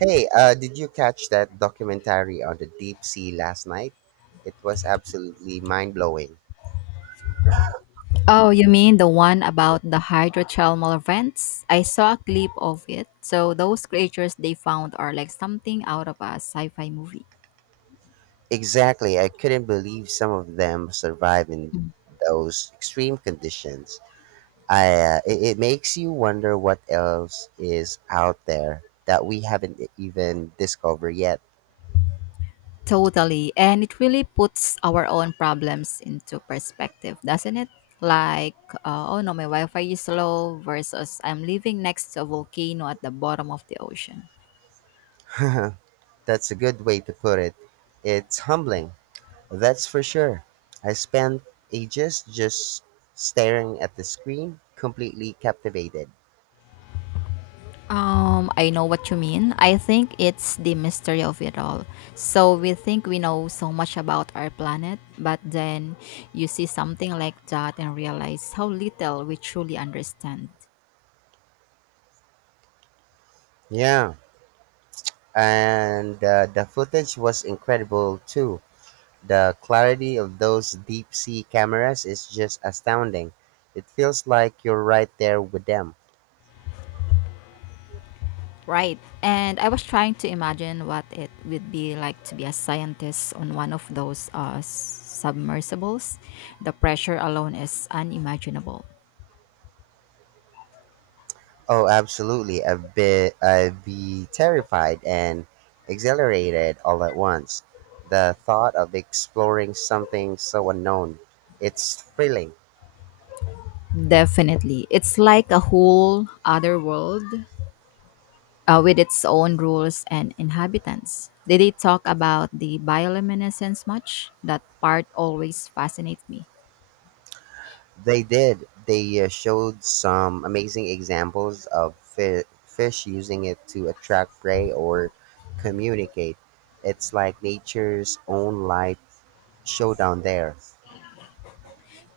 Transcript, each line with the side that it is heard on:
right: Hey, did you catch that documentary on the deep sea last night? It was absolutely mind blowing.
left: Oh, you mean the one about the hydrothermal vents? I saw a clip of it. So those creatures they found are like something out of a sci-fi movie.
right: Exactly, I couldn't believe some of them survive in those extreme conditions. It makes you wonder what else is out there that we haven't even discovered yet.
left: Totally. And it really puts our own problems into perspective, doesn't it? Like, oh no, my Wi-Fi is slow versus I'm living next to a volcano at the bottom of the ocean.
right: That's a good way to put it. It's humbling, that's for sure. I spent ages just staring at the screen, completely captivated.
left: I know what you mean. I think it's the mystery of it all. So we think we know so much about our planet, but then you see something like that and realize how little we truly understand.
right: Yeah, and the footage was incredible too. The clarity of those deep sea cameras is just astounding. It feels like you're right there with them.
left: Right. And I was trying to imagine what it would be like to be a scientist on one of those submersibles. The pressure alone is unimaginable.
right: Oh, absolutely. I'd be terrified and exhilarated all at once. The thought of exploring something so unknown, it's thrilling.
left: Definitely. It's like a whole other world with its own rules and inhabitants. Did they talk about the bioluminescence much? That part always fascinates me.
right: They did. They showed some amazing examples of fish using it to attract prey or communicate. It's like nature's own life showdown there.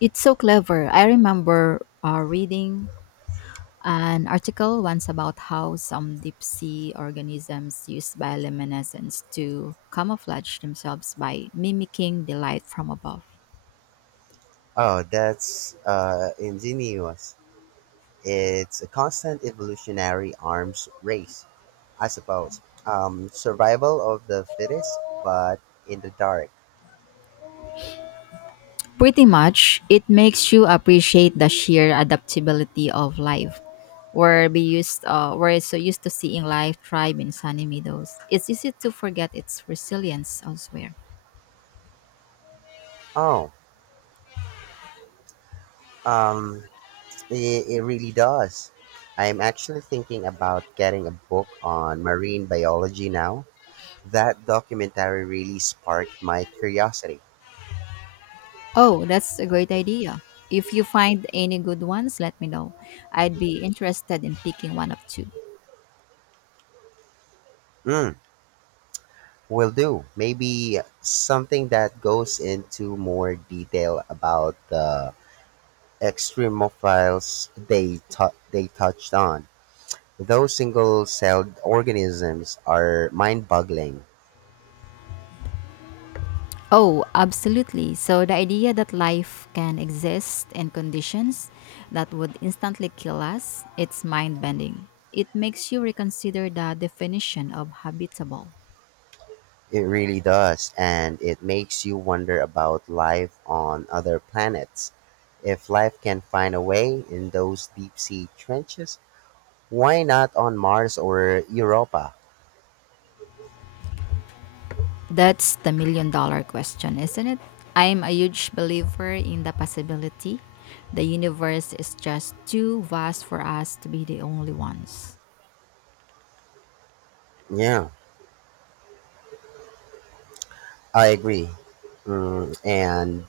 left: It's so clever. I remember reading an article once about how some deep sea organisms use bioluminescence to camouflage themselves by mimicking the light from above.
right: Oh, that's ingenious. It's a constant evolutionary arms race, I suppose. Survival of the fittest, but in the dark.
left: Pretty much, it makes you appreciate the sheer adaptability of life. We're so used to seeing life thrive in sunny meadows. It's easy to forget its resilience elsewhere.
right: Oh, um, it really does. I'm actually thinking about getting a book on marine biology now. That documentary really sparked my curiosity.
left: Oh, that's a great idea. If you find any good ones, let me know. I'd be interested in picking one of two.
right: Mm, will do. Maybe something that goes into more detail about the extremophiles they touched on. Those single celled organisms are mind boggling.
left: Oh, absolutely. So the idea that life can exist in conditions that would instantly kill us, it's mind-bending. It makes you reconsider the definition of habitable.
right: It really does, and it makes you wonder about life on other planets. If life can find a way in those deep sea trenches, why not on Mars or Europa?
left: That's the million-dollar question, isn't it? I'm a huge believer in the possibility. The universe is just too vast for us to be the only ones.
right: Yeah, I agree. Mm, and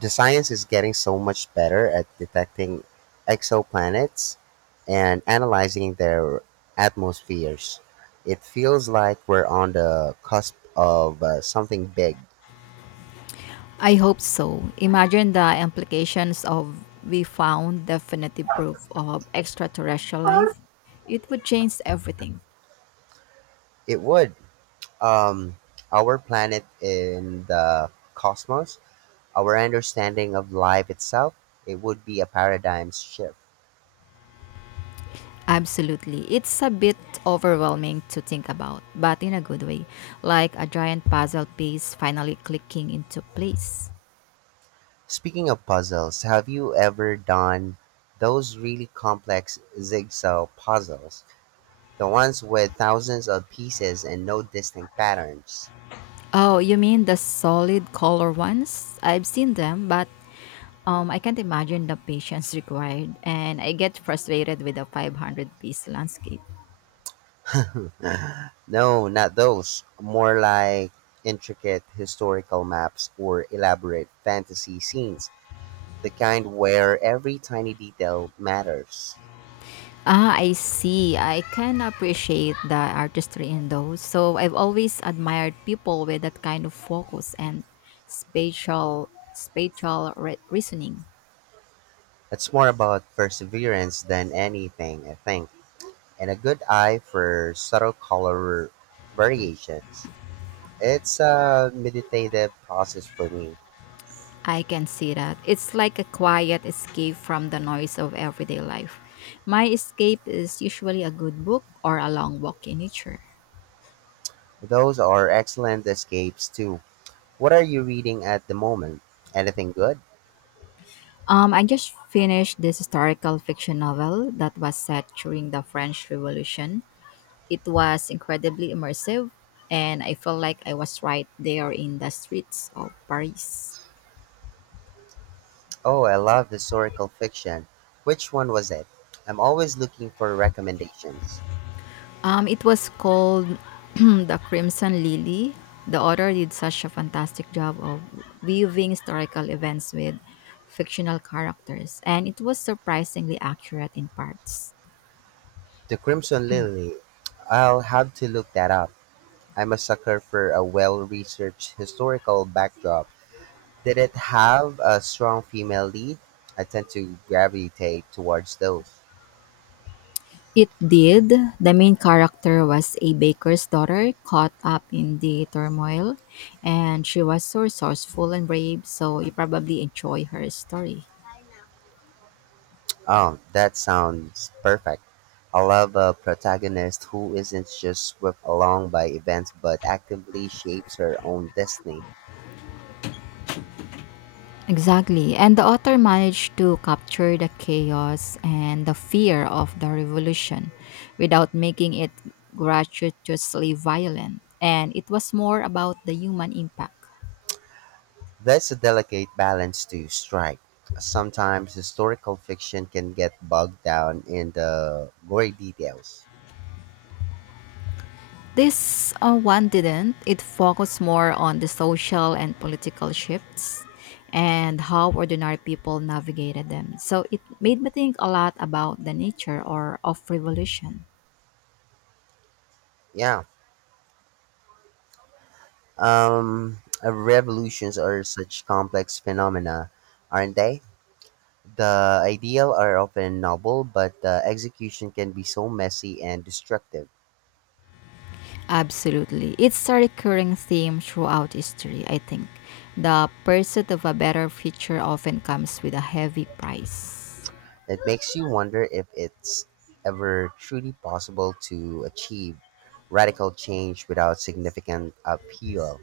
right: the science is getting so much better at detecting exoplanets and analyzing their atmospheres. It feels like we're on the cusp of something big.
left: I hope so. Imagine the implications of we found definitive proof of extraterrestrial life. It would change everything.
right: It would. um, our planet in the cosmos, our understanding of life itself, it would be a paradigm shift.
left: Absolutely. It's a bit overwhelming to think about, but in a good way, like a giant puzzle piece finally clicking into place.
right: Speaking of puzzles, have you ever done those really complex jigsaw puzzles? The ones with thousands of pieces and no distinct patterns?
left: Oh, you mean the solid color ones? I've seen them, but I can't imagine the patience required, and I get frustrated with a 500-piece landscape.
right: No, not those. More like intricate historical maps or elaborate fantasy scenes. The kind where every tiny detail matters.
left: Ah, I see. I can appreciate the artistry in those. So I've always admired people with that kind of focus and reasoning.
right: It's more about perseverance than anything, I think, and a good eye for subtle color variations. It's a meditative process for me.
left: I can see that. It's like a quiet escape from the noise of everyday life. My escape is usually a good book or a long walk in nature.
right: Those are excellent escapes, too. What are you reading at the moment? Anything good?
left: I just finished this historical fiction novel that was set during the French Revolution. It was incredibly immersive, and I felt like I was right there in the streets of Paris.
right: Oh, I love historical fiction. Which one was it? I'm always looking for recommendations.
left: It was called The Crimson Lily. The author did such a fantastic job of weaving historical events with fictional characters, and it was surprisingly accurate in parts.
right: The Crimson Lily. I'll have to look that up. I'm a sucker for a well researched historical backdrop. Did it have a strong female lead? I tend to gravitate towards those.
left: It did. The main character was a baker's daughter caught up in the turmoil, and she was so resourceful and brave, so you probably enjoy her story.
right: Oh, that sounds perfect. I love a protagonist who isn't just swept along by events but actively shapes her own destiny.
left: Exactly. And the author managed to capture the chaos and the fear of the revolution without making it gratuitously violent. And it was more about the human impact.
right: That's a delicate balance to strike. Sometimes historical fiction can get bogged down in the gory details.
left: This one didn't. It focused more on the social and political shifts and how ordinary people navigated them. So it made me think a lot about the nature or of revolution.
right: Yeah, revolutions are such complex phenomena, aren't they? The ideal are often noble, but the execution can be so messy and destructive.
left: Absolutely. It's a recurring theme throughout history, I think. The pursuit of a better future often comes with a heavy price.
right: It makes you wonder if it's ever truly possible to achieve radical change without significant upheaval.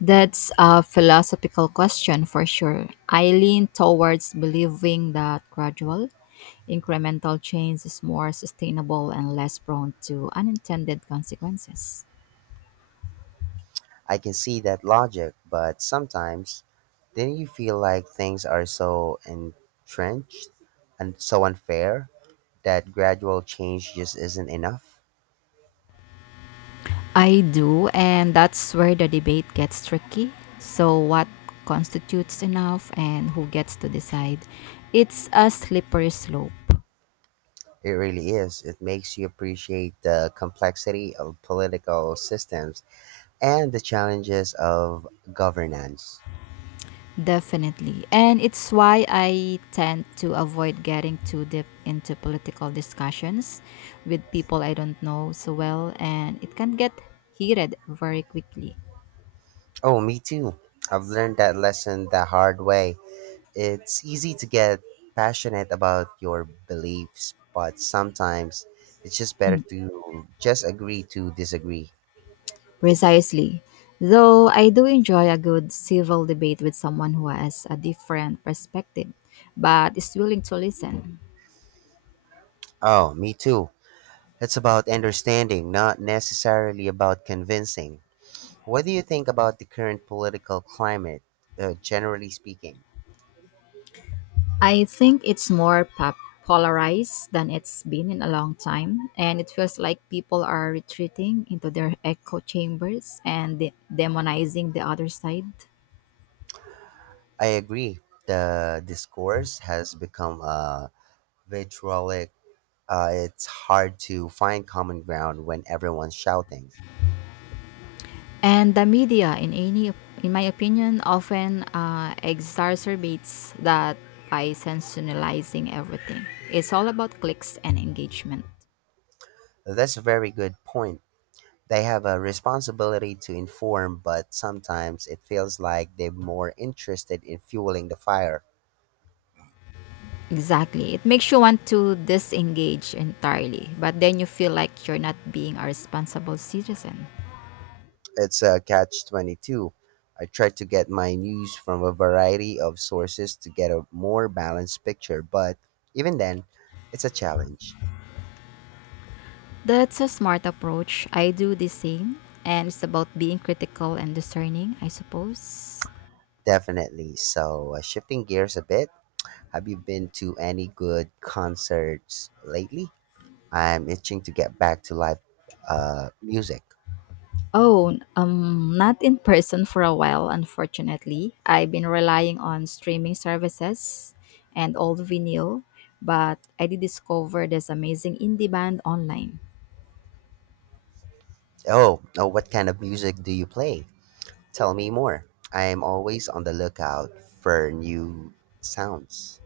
left: That's a philosophical question for sure. I lean towards believing that gradual, incremental change is more sustainable and less prone to unintended consequences.
right: I can see that logic, but sometimes then you feel like things are so entrenched and so unfair that gradual change just isn't enough?
left: I do, and that's where the debate gets tricky. So, what constitutes enough and who gets to decide? It's a slippery slope,
right: It really is. It makes you appreciate the complexity of political systems and the challenges of governance.
left: definitely. And it's why I tend to avoid getting too deep into political discussions with people I don't know so well, and it can get heated very quickly.
right: Oh, me too. I've learned that lesson the hard way. It's easy to get passionate about your beliefs, but sometimes it's just better to just agree to disagree.
left: Precisely. Though I do enjoy a good civil debate with someone who has a different perspective but is willing to listen.
right: Oh, me too. It's about understanding, not necessarily about convincing. What do you think about the current political climate, generally speaking?
left: I think it's more polarized than it's been in a long time, and it feels like people are retreating into their echo chambers and demonizing the other side.
right: I agree. The discourse has become vitriolic. It's hard to find common ground when everyone's shouting.
left: And the media, in my opinion, often exacerbates that by sensationalizing everything. It's all about clicks and engagement.
right: That's a very good point. They have a responsibility to inform, but sometimes it feels like they're more interested in fueling the fire.
left: Exactly. It makes you want to disengage entirely, but then you feel like you're not being a responsible citizen.
right: It's a catch 22. I try to get my news from a variety of sources to get a more balanced picture, but even then, it's a challenge.
left: That's a smart approach. I do the same, and it's about being critical and discerning, I suppose.
right: Definitely. So, shifting gears a bit, have you been to any good concerts lately? I'm itching to get back to live music.
left: Oh, not in person for a while, unfortunately. I've been relying on streaming services and old vinyl, but I did discover this amazing indie band online.
right: Oh, what kind of music do you play? Tell me more. I am always on the lookout for new sounds.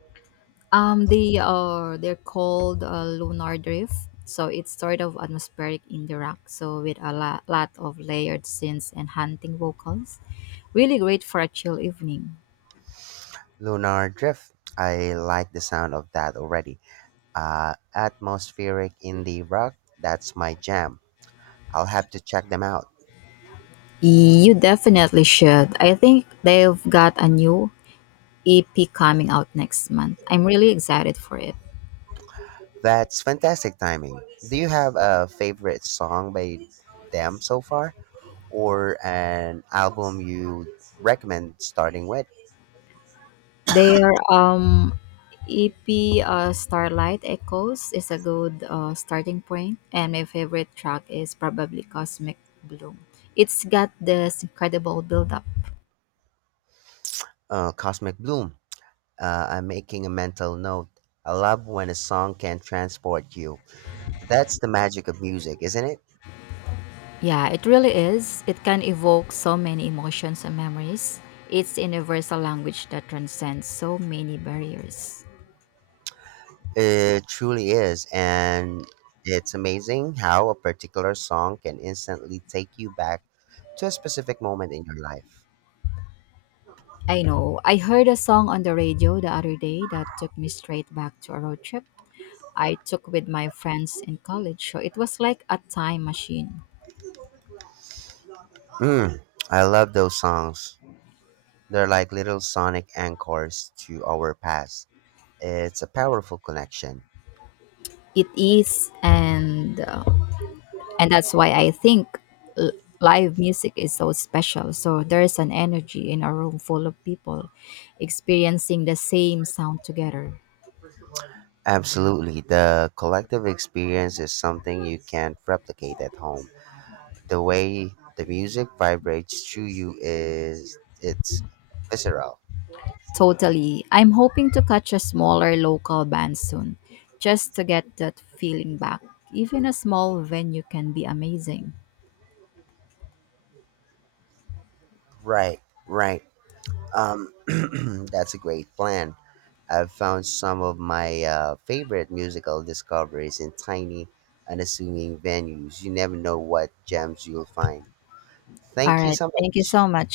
left: They're called Lunar Drift, so it's sort of atmospheric indie rock, so with a lot of layered synths and hunting vocals. Really great for a chill evening.
right: Lunar Drift. I like the sound of that already. Atmospheric indie rock. That's my jam. I'll have to check them out.
left: You definitely should. I think they've got a new EP coming out next month. I'm really excited for it.
right: That's fantastic timing. Do you have a favorite song by them so far, or an album you recommend starting with?
left: Their EP Starlight Echoes is a good starting point, and my favorite track is probably Cosmic Bloom. It's got this incredible build up.
right: Cosmic Bloom. I'm making a mental note. I love when a song can transport you. That's the magic of music, isn't it?
left: Yeah, it really is. It can evoke so many emotions and memories. It's a universal language that transcends so many barriers.
right: It truly is, and it's amazing how a particular song can instantly take you back to a specific moment in your life.
left: I know. I heard a song on the radio the other day that took me straight back to a road trip. I took with my friends in college. So it was like a time machine.
right: Mm, I love those songs. They're like little sonic anchors to our past. It's a powerful connection.
left: It is, and that's why I think live music is so special. So there is an energy in a room full of people experiencing the same sound together.
right: Absolutely. The collective experience is something you can't replicate at home. The way the music vibrates through you is it's visceral.
left: Totally. I'm hoping to catch a smaller local band soon, just to get that feeling back. Even a small venue can be amazing.
right: Right, right. Um, that's a great plan. I've found some of my favorite musical discoveries in tiny, unassuming venues. You never know what gems you'll find.
left: All
right: Thank you
left: right.
right: so
left: Thank you
right: much.
left: so much.